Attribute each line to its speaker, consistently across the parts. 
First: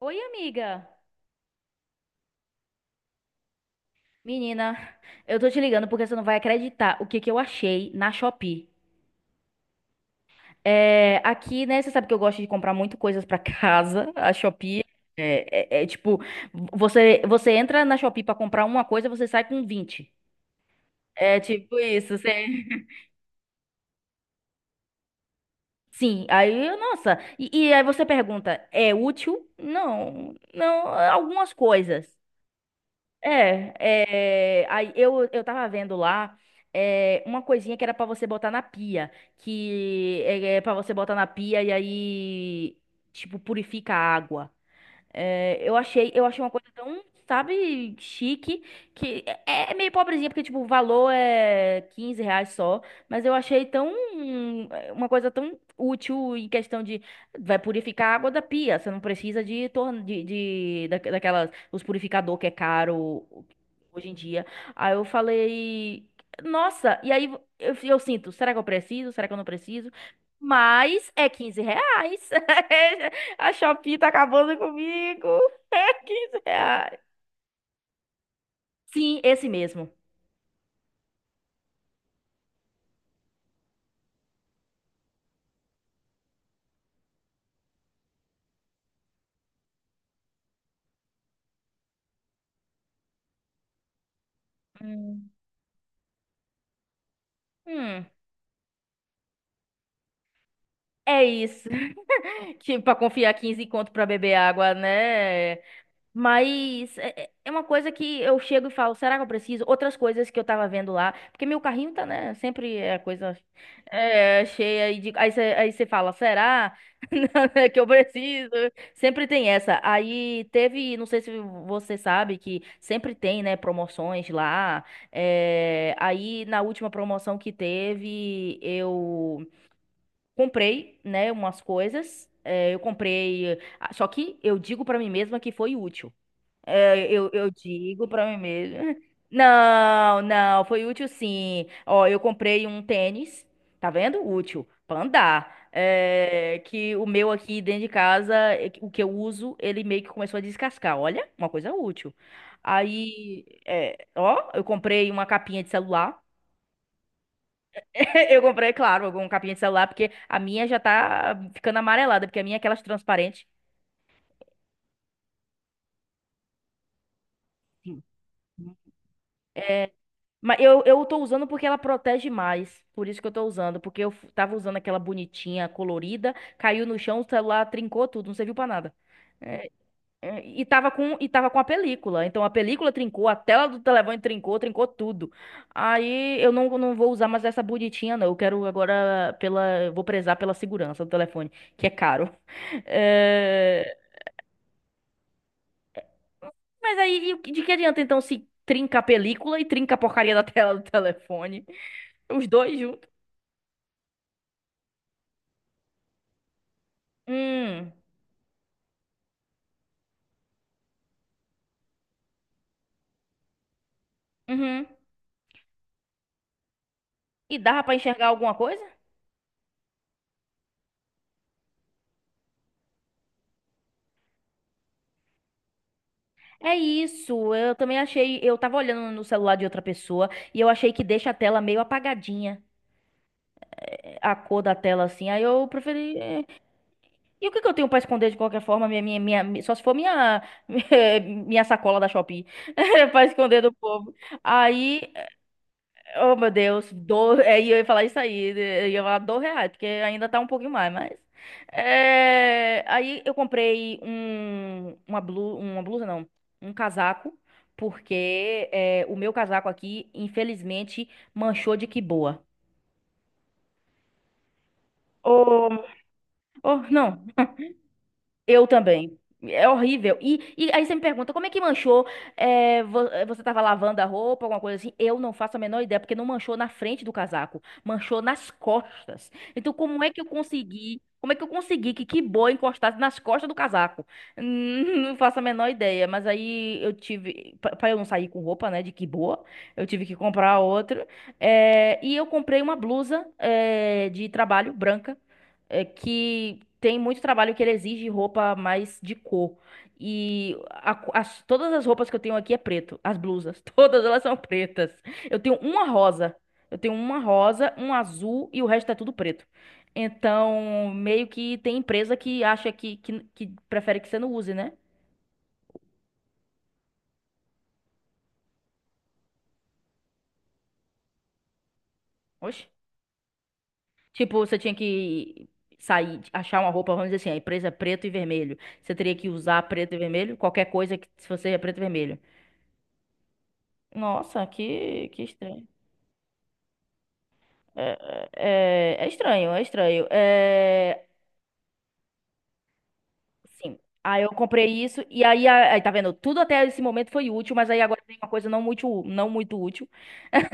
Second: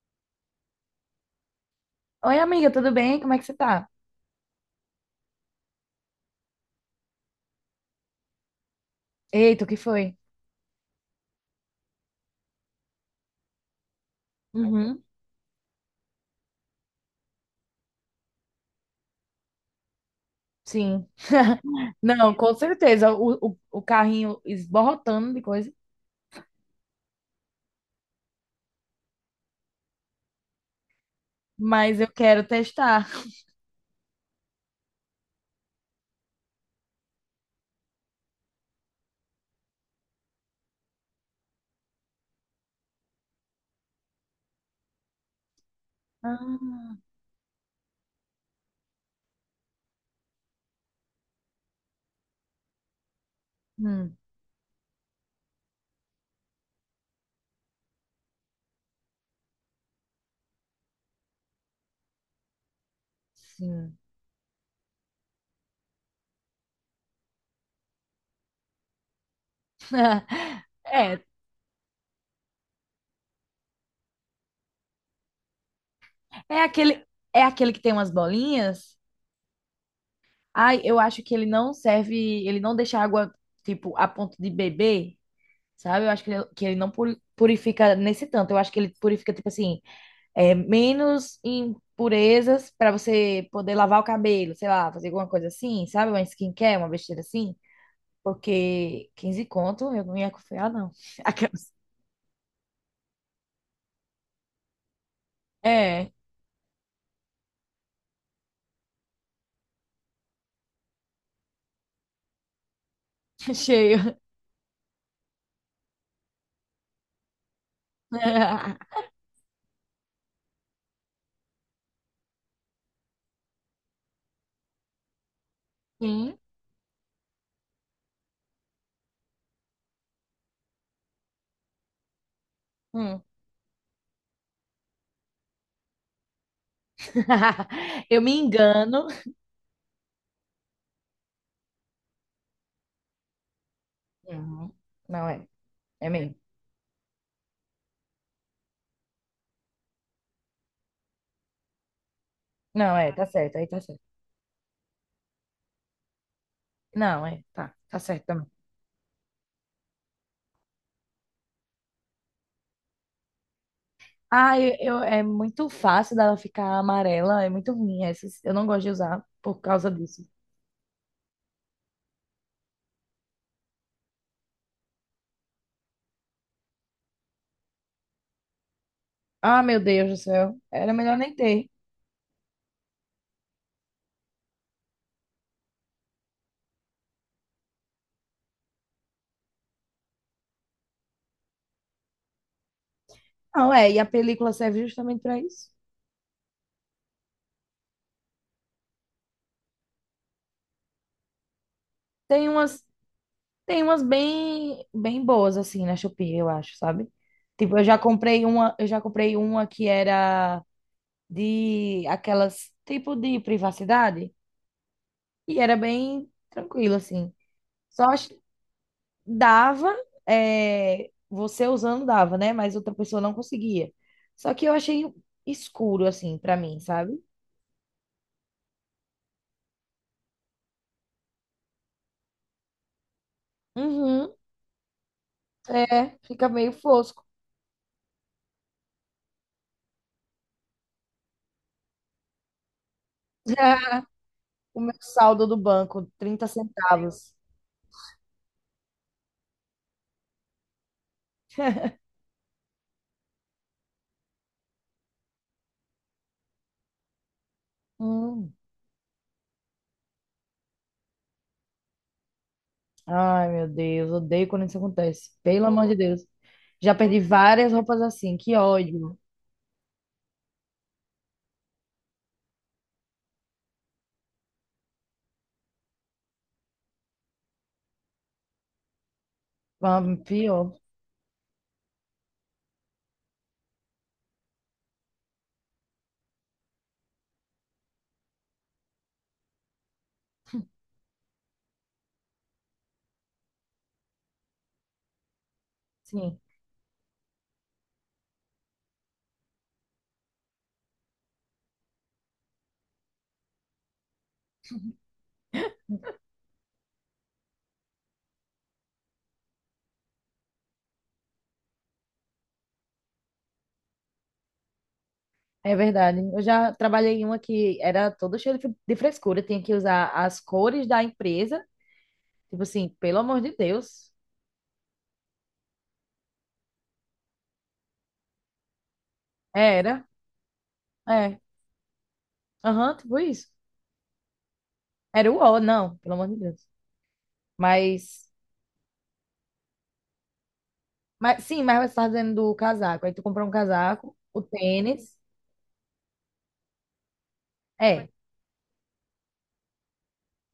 Speaker 1: Oi, amiga.
Speaker 2: Oi, amiga, tudo bem? Como é que você tá?
Speaker 1: Menina, eu tô te ligando porque você não vai acreditar o que que eu achei na Shopee.
Speaker 2: Eita, o que foi?
Speaker 1: É, aqui, né, você sabe que eu gosto de comprar muito coisas pra casa. A Shopee
Speaker 2: Uhum,
Speaker 1: é tipo, você entra na Shopee pra comprar uma coisa, você sai com 20.
Speaker 2: sim.
Speaker 1: É tipo isso,
Speaker 2: Não,
Speaker 1: você...
Speaker 2: com certeza. O carrinho esborrotando de coisa,
Speaker 1: Sim, aí, nossa, e aí você pergunta, é útil? Não, não, algumas
Speaker 2: mas
Speaker 1: coisas.
Speaker 2: eu quero testar.
Speaker 1: É, Aí eu tava vendo lá uma coisinha que era pra você botar na pia, que é para você botar na pia e aí, tipo, purifica a água. É, eu achei uma coisa
Speaker 2: Ah,
Speaker 1: tão, sabe, chique, que é meio pobrezinha, porque, tipo, o valor é R$ 15 só, mas eu achei tão,
Speaker 2: hum,
Speaker 1: uma coisa tão útil em questão de, vai purificar a água da pia, você não precisa de daquelas, os purificador que é caro
Speaker 2: sim.
Speaker 1: hoje em dia. Aí eu falei, nossa, e aí eu sinto, será que eu preciso, será que eu não preciso? Mas
Speaker 2: É,
Speaker 1: é R$ 15. A Shopee tá acabando comigo. Quinze
Speaker 2: é
Speaker 1: reais.
Speaker 2: aquele, é aquele que tem umas bolinhas.
Speaker 1: Sim, esse mesmo.
Speaker 2: Ai, eu acho que ele não serve, ele não deixa água, tipo, a ponto de beber, sabe? Eu acho que ele não puri- purifica nesse tanto. Eu acho que ele purifica, tipo assim, é, menos impurezas para você poder lavar o cabelo, sei lá, fazer alguma
Speaker 1: Hum.
Speaker 2: coisa assim, sabe? Uma skincare, uma besteira assim.
Speaker 1: Hum,
Speaker 2: Porque 15 conto, eu não ia confiar, não.
Speaker 1: é isso.
Speaker 2: Aquelas-
Speaker 1: Que pra confiar 15 conto pra beber água, né?
Speaker 2: É,
Speaker 1: Mas é uma coisa que eu chego e falo, será que eu preciso? Outras coisas que eu tava vendo lá, porque meu carrinho tá, né, sempre é coisa
Speaker 2: cheio.
Speaker 1: cheia e de, aí você fala, será que eu preciso? Sempre tem essa. Aí teve, não sei se você sabe que sempre tem, né, promoções lá. É,
Speaker 2: Sim.
Speaker 1: aí na última promoção que teve, eu comprei, né, umas coisas. É, eu
Speaker 2: Hum.
Speaker 1: comprei, só que eu digo pra mim mesma que foi útil. Eu digo
Speaker 2: Eu
Speaker 1: pra
Speaker 2: me
Speaker 1: mim mesma.
Speaker 2: engano.
Speaker 1: Não, não, foi útil sim. Ó, eu comprei um tênis, tá vendo? Útil,
Speaker 2: Uhum.
Speaker 1: pra
Speaker 2: Não é,
Speaker 1: andar.
Speaker 2: é mesmo.
Speaker 1: É, que o meu aqui dentro de casa, o que eu uso, ele meio que começou a descascar. Olha, uma coisa útil.
Speaker 2: Não é, tá
Speaker 1: Aí,
Speaker 2: certo, aí tá certo.
Speaker 1: é, ó, eu comprei uma capinha de celular.
Speaker 2: Não, é, tá, tá certo
Speaker 1: Eu
Speaker 2: também.
Speaker 1: comprei, claro, uma capinha de celular, porque a minha já tá ficando amarelada, porque a minha é aquelas transparentes.
Speaker 2: Ah, é muito fácil dela ficar amarela, é muito ruim essas. Eu não gosto de usar por causa disso.
Speaker 1: Mas eu tô usando porque ela protege mais. Por isso que eu tô usando. Porque eu tava usando aquela bonitinha, colorida, caiu no chão, o celular trincou tudo, não serviu pra nada.
Speaker 2: Ah, meu Deus do
Speaker 1: É,
Speaker 2: céu.
Speaker 1: E tava
Speaker 2: Era
Speaker 1: com,
Speaker 2: melhor
Speaker 1: e
Speaker 2: nem
Speaker 1: tava com a
Speaker 2: ter.
Speaker 1: película. Então a película trincou, a tela do telefone trincou, trincou tudo. Aí eu não vou usar mais essa bonitinha, não. Eu quero agora pela. Vou prezar pela segurança do telefone, que é caro.
Speaker 2: Não, é,
Speaker 1: É,
Speaker 2: e a película serve justamente para isso.
Speaker 1: Mas aí, e de que adianta então se trinca a película e trinca a porcaria da tela do telefone? Os
Speaker 2: Tem
Speaker 1: dois
Speaker 2: umas,
Speaker 1: juntos.
Speaker 2: Tem umas bem, bem boas assim na Shopee, eu acho, sabe? Tipo,
Speaker 1: Hum.
Speaker 2: eu já comprei uma que era de aquelas tipo de privacidade
Speaker 1: Uhum.
Speaker 2: e era bem tranquilo assim.
Speaker 1: E dava pra
Speaker 2: Só
Speaker 1: enxergar
Speaker 2: ach-
Speaker 1: alguma coisa?
Speaker 2: Dava, é, você usando dava, né? Mas outra pessoa não conseguia. Só que eu achei escuro assim para
Speaker 1: É
Speaker 2: mim, sabe?
Speaker 1: isso, eu também achei, eu tava olhando no celular de outra pessoa e eu achei que deixa a tela meio apagadinha,
Speaker 2: Uhum.
Speaker 1: a cor da tela assim. Aí eu
Speaker 2: É,
Speaker 1: preferi,
Speaker 2: fica meio fosco.
Speaker 1: e o que que eu tenho pra esconder de qualquer forma, só se for minha minha sacola da Shopee, pra esconder do povo.
Speaker 2: O meu
Speaker 1: Aí,
Speaker 2: saldo do banco,
Speaker 1: oh,
Speaker 2: 30
Speaker 1: meu Deus,
Speaker 2: centavos.
Speaker 1: e eu ia falar isso aí, eu ia falar R$ 2, porque ainda tá um pouquinho mais, mas... Aí eu comprei um, uma blu uma blusa não, um casaco,
Speaker 2: Hum.
Speaker 1: porque o meu casaco aqui, infelizmente, manchou de que boa.
Speaker 2: Ai, meu Deus, odeio quando isso acontece. Pelo
Speaker 1: Oh,
Speaker 2: amor de Deus.
Speaker 1: oh,
Speaker 2: Já perdi
Speaker 1: não.
Speaker 2: várias roupas assim, que
Speaker 1: Eu
Speaker 2: ódio.
Speaker 1: também. É horrível. E aí você me pergunta, como é que manchou? Você tava lavando a roupa, alguma coisa assim? Eu não faço a menor ideia, porque não manchou na frente do casaco, manchou nas costas. Então,
Speaker 2: Ah,
Speaker 1: como é que eu
Speaker 2: pior.
Speaker 1: consegui? Como é que eu consegui que boa encostasse nas costas do casaco? Hum. Não faço a menor ideia, mas aí eu tive, pra eu não sair com roupa, né, de que boa, eu tive que comprar outra. E eu comprei uma blusa, de trabalho branca
Speaker 2: Sim,
Speaker 1: que tem muito trabalho que ele exige roupa mais de cor. E todas as roupas que eu tenho aqui é preto. As blusas, todas elas são pretas. Eu tenho uma rosa. Eu tenho uma rosa, um azul e o resto é tudo preto. Então, meio que tem empresa que acha que prefere que você não use, né?
Speaker 2: é verdade. Eu já trabalhei em uma que era toda cheia de frescura, tinha que usar as cores da empresa. Tipo
Speaker 1: Oxe.
Speaker 2: assim, pelo amor de Deus.
Speaker 1: Tipo, você tinha que sair, achar uma roupa, vamos dizer assim, a empresa é preto e vermelho. Você teria que usar preto e
Speaker 2: Era,
Speaker 1: vermelho, qualquer coisa que se
Speaker 2: é.
Speaker 1: você é preto e vermelho.
Speaker 2: Aham, tipo isso.
Speaker 1: Nossa, que
Speaker 2: Era o ó,
Speaker 1: estranho.
Speaker 2: não, pelo amor de Deus.
Speaker 1: É,
Speaker 2: Mas,
Speaker 1: é- é estranho, é estranho. É,
Speaker 2: mas sim, mas você tá dizendo do casaco. Aí tu comprou um
Speaker 1: sim.
Speaker 2: casaco,
Speaker 1: Aí eu
Speaker 2: o
Speaker 1: comprei isso
Speaker 2: tênis.
Speaker 1: e aí, aí tá vendo, tudo até esse momento foi útil, mas aí agora
Speaker 2: É.
Speaker 1: tem uma coisa não muito útil,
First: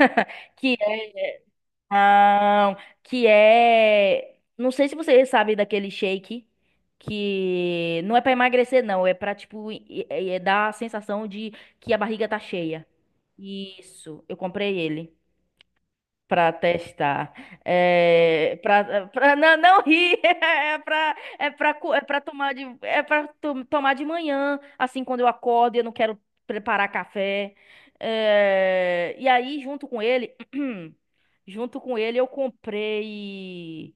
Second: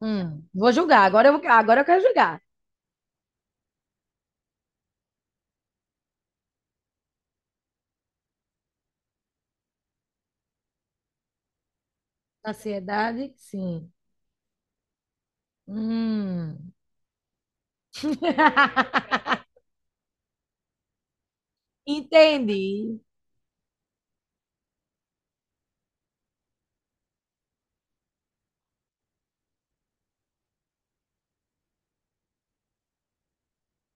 Speaker 2: Vou
Speaker 1: que
Speaker 2: julgar.
Speaker 1: é,
Speaker 2: Agora eu quero julgar.
Speaker 1: não, não sei se você sabe daquele shake que não é pra emagrecer não, é pra tipo dar a sensação de que a barriga tá cheia.
Speaker 2: Ansiedade, sim.
Speaker 1: Isso, eu comprei ele para
Speaker 2: Hum.
Speaker 1: testar. É, para pra, não rir. É para tomar
Speaker 2: Entendi.
Speaker 1: de, é para tomar de manhã, assim, quando eu acordo e eu não quero preparar café. É, e aí, junto com ele, junto com ele, eu comprei.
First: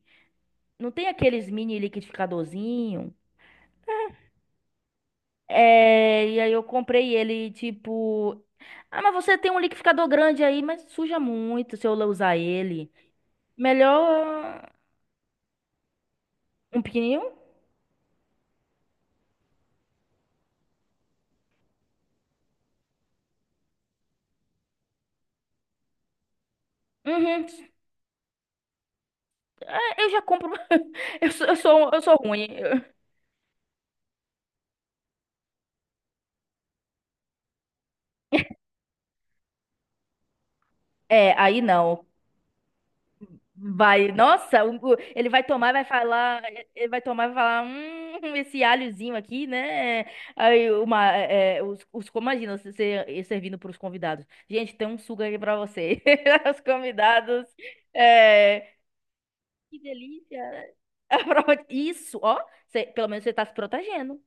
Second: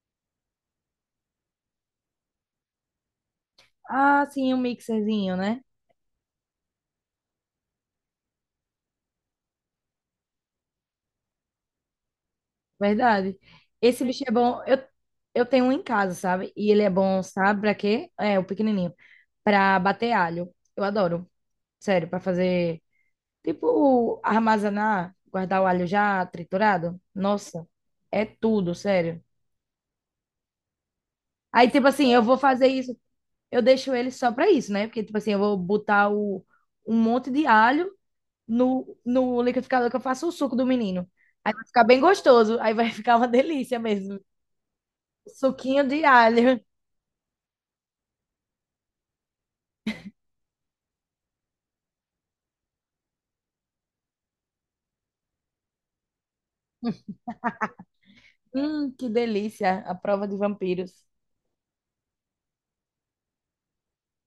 Speaker 1: Não tem aqueles mini liquidificadorzinho?
Speaker 2: Ah, sim, um mixerzinho, né?
Speaker 1: É, e aí eu comprei ele, tipo. Ah, mas você tem um liquidificador grande aí, mas suja muito se eu usar ele.
Speaker 2: Verdade. Esse bicho é bom.
Speaker 1: Melhor.
Speaker 2: Eu tenho um em casa, sabe? E
Speaker 1: Um
Speaker 2: ele é bom,
Speaker 1: pequenininho?
Speaker 2: sabe? Pra quê? É, o pequenininho. Pra bater alho. Eu adoro. Sério, pra fazer. Tipo, armazenar, guardar o alho já triturado.
Speaker 1: Uhum.
Speaker 2: Nossa, é tudo, sério.
Speaker 1: É, eu já compro. Eu sou, eu
Speaker 2: Aí, tipo
Speaker 1: sou, eu
Speaker 2: assim,
Speaker 1: sou
Speaker 2: eu vou
Speaker 1: ruim.
Speaker 2: fazer isso. Eu deixo ele só pra isso, né? Porque, tipo assim, eu vou botar o, um monte de alho no liquidificador que eu faço o suco do menino.
Speaker 1: É,
Speaker 2: Aí
Speaker 1: aí
Speaker 2: vai ficar bem
Speaker 1: não.
Speaker 2: gostoso. Aí vai ficar uma delícia
Speaker 1: Vai,
Speaker 2: mesmo.
Speaker 1: nossa, ele vai tomar e vai
Speaker 2: Suquinho de
Speaker 1: falar,
Speaker 2: alho.
Speaker 1: esse alhozinho aqui, né? Aí uma, é, os, imagina você servindo para os convidados. Gente, tem um suco aqui para você. Os convidados, é,
Speaker 2: Que delícia.
Speaker 1: que
Speaker 2: A prova de
Speaker 1: delícia.
Speaker 2: vampiros.
Speaker 1: Isso, ó, pelo menos você tá se protegendo.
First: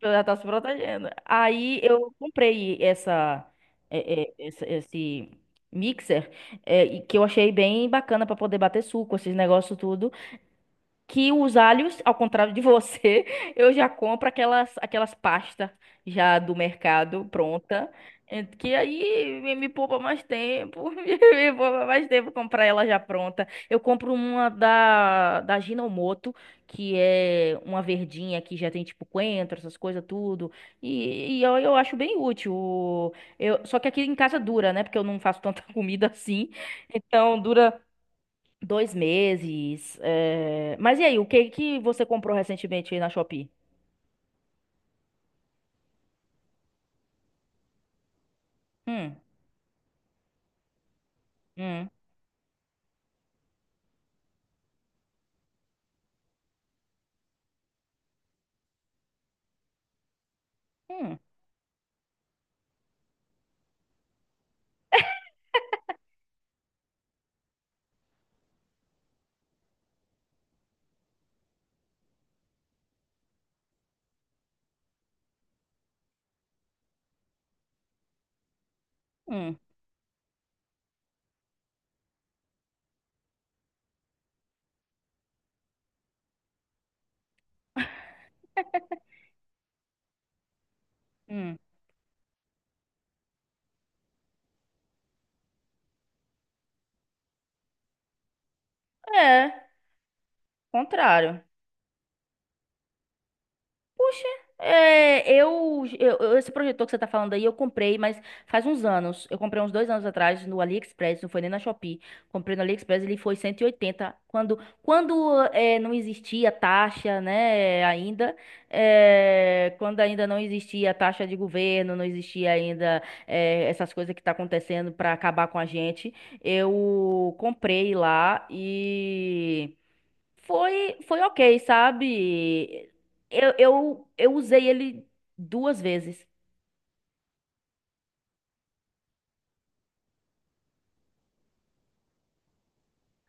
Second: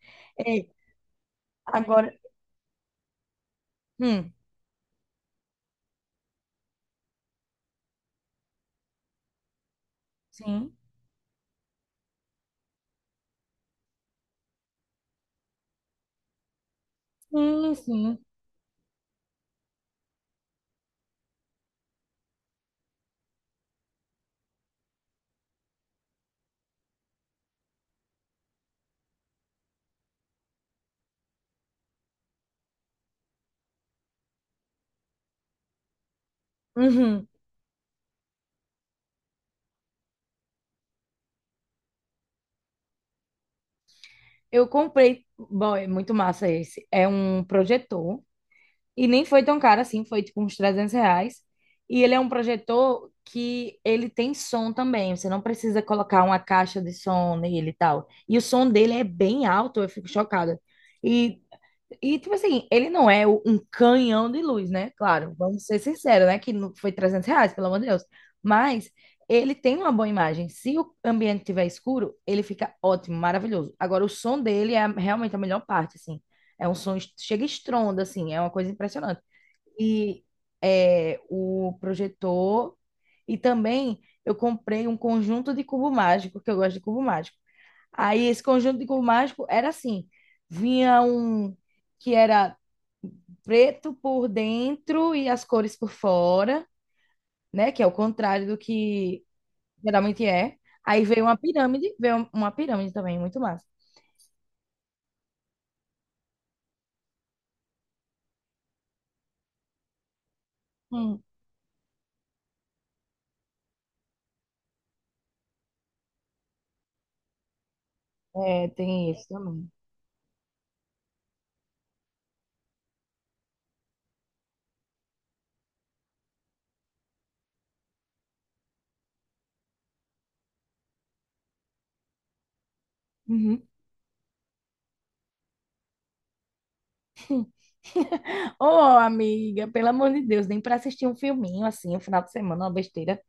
Speaker 1: Ela tá se
Speaker 2: É,
Speaker 1: protegendo. Aí
Speaker 2: agora.
Speaker 1: eu comprei essa, é,
Speaker 2: Hum,
Speaker 1: é, essa- esse mixer, e que eu achei bem bacana pra poder bater suco, esses negócios tudo
Speaker 2: sim.
Speaker 1: que os alhos, ao contrário de você, eu já compro aquelas pastas já do mercado
Speaker 2: Sim,
Speaker 1: pronta,
Speaker 2: sim.
Speaker 1: que aí me poupa mais tempo, me poupa mais tempo comprar ela já pronta. Eu compro uma da Ginomoto, que é uma verdinha que já tem tipo coentro, essas coisas tudo, e eu acho bem útil. Eu, só que aqui em casa dura, né? Porque eu não faço tanta comida assim,
Speaker 2: Uhum.
Speaker 1: então dura dois meses. Mas e aí, o que que você comprou recentemente aí na Shopee?
Speaker 2: Eu comprei. Bom, é muito massa esse. É um projetor. E
Speaker 1: Hum,
Speaker 2: nem foi tão caro assim, foi tipo uns 300 reais.
Speaker 1: hum,
Speaker 2: E ele é um projetor que ele tem som também, você não precisa colocar uma caixa de som nele e tal. E o som dele é bem alto, eu fico chocada.
Speaker 1: hum,
Speaker 2: E, e tipo assim, ele não é o- um canhão de luz, né? Claro, vamos ser sinceros, né? Que não foi 300 reais, pelo amor de Deus. Mas ele tem uma boa imagem. Se o ambiente estiver escuro, ele fica ótimo, maravilhoso. Agora, o som dele é realmente a melhor parte, assim. É um som, chega estronda, assim, é uma coisa impressionante
Speaker 1: hum,
Speaker 2: e é, o projetor. E também eu comprei um conjunto de cubo mágico, que eu gosto de cubo mágico. Aí esse conjunto de cubo mágico era assim: vinha um
Speaker 1: hum.
Speaker 2: que era preto por dentro e as cores por fora, né? Que é o contrário do que
Speaker 1: É,
Speaker 2: geralmente é. Aí
Speaker 1: contrário.
Speaker 2: veio uma pirâmide também, muito massa.
Speaker 1: Poxa, esse projetor que você tá falando aí, eu comprei, mas faz uns anos. Eu comprei uns 2 anos atrás no
Speaker 2: Hum.
Speaker 1: AliExpress, não foi nem na Shopee. Comprei no AliExpress, ele foi 180. Quando não existia taxa, né, ainda,
Speaker 2: É, tem isso também.
Speaker 1: quando ainda não existia taxa de governo, não existia ainda essas coisas que tá acontecendo para acabar com a gente, eu comprei lá e... Foi ok, sabe? Eu,
Speaker 2: Uhum.
Speaker 1: eu, eu usei ele duas vezes.
Speaker 2: Ô, amiga, pelo amor de Deus, nem para assistir um filminho assim, um final de semana, uma besteira.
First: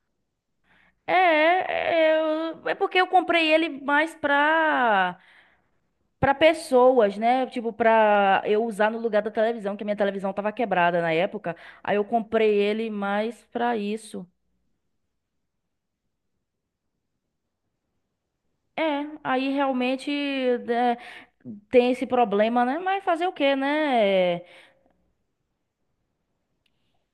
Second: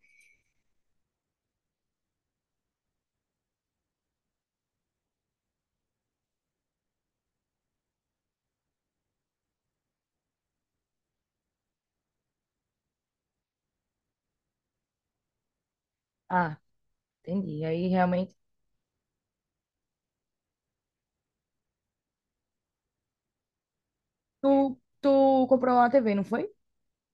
Speaker 1: É, porque eu comprei ele mais pra pessoas, né? Tipo, pra eu usar no lugar da televisão, que a minha televisão tava quebrada na época. Aí eu comprei ele mais pra isso.
Speaker 2: Ah, entendi. Aí realmente.
Speaker 1: É, aí realmente né, tem esse problema, né? Mas fazer o quê, né?
Speaker 2: Tu comprou uma TV, não foi?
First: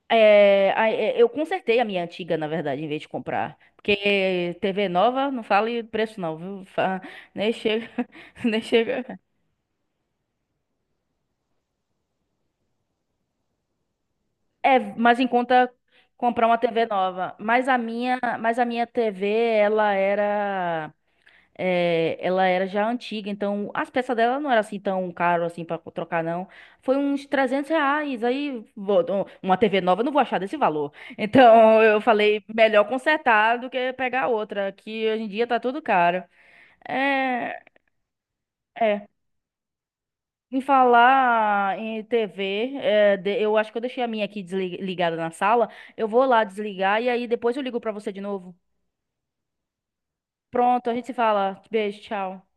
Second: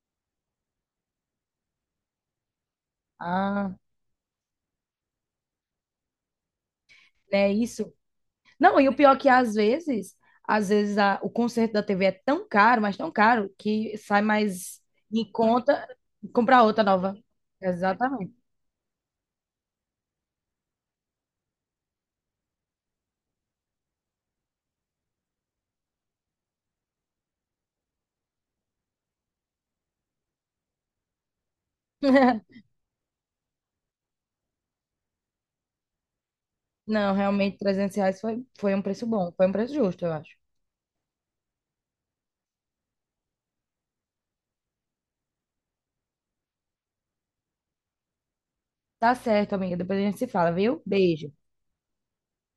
Speaker 1: É, eu consertei a minha antiga, na verdade, em vez de comprar.
Speaker 2: Ah,
Speaker 1: Porque TV nova, não fale preço não, viu? Nem
Speaker 2: é
Speaker 1: chega,
Speaker 2: isso.
Speaker 1: nem
Speaker 2: Não, e o pior
Speaker 1: chega.
Speaker 2: é que às vezes o conserto da TV é tão caro, mas tão caro, que sai
Speaker 1: É,
Speaker 2: mais
Speaker 1: mas em
Speaker 2: em
Speaker 1: conta
Speaker 2: conta
Speaker 1: comprar uma
Speaker 2: comprar outra
Speaker 1: TV
Speaker 2: nova.
Speaker 1: nova. Mas a minha,
Speaker 2: Exatamente.
Speaker 1: mas a minha TV, ela era já antiga, então as peças dela não era assim tão caro assim para trocar, não. Foi uns R$ 300. Aí, uma TV nova, eu não vou achar desse valor. Então eu falei, melhor consertar do que pegar outra, que hoje em dia tá tudo caro.
Speaker 2: Não, realmente,
Speaker 1: É,
Speaker 2: 300 reais foi, foi um preço
Speaker 1: é.
Speaker 2: bom, foi um preço justo, eu acho.
Speaker 1: Em falar em TV, eu acho que eu deixei a minha aqui ligada na sala. Eu vou lá desligar e aí depois eu ligo pra você de novo.
Speaker 2: Tá certo, amiga. Depois a gente se fala, viu?
Speaker 1: Pronto, a gente se
Speaker 2: Beijo.
Speaker 1: fala. Beijo, tchau.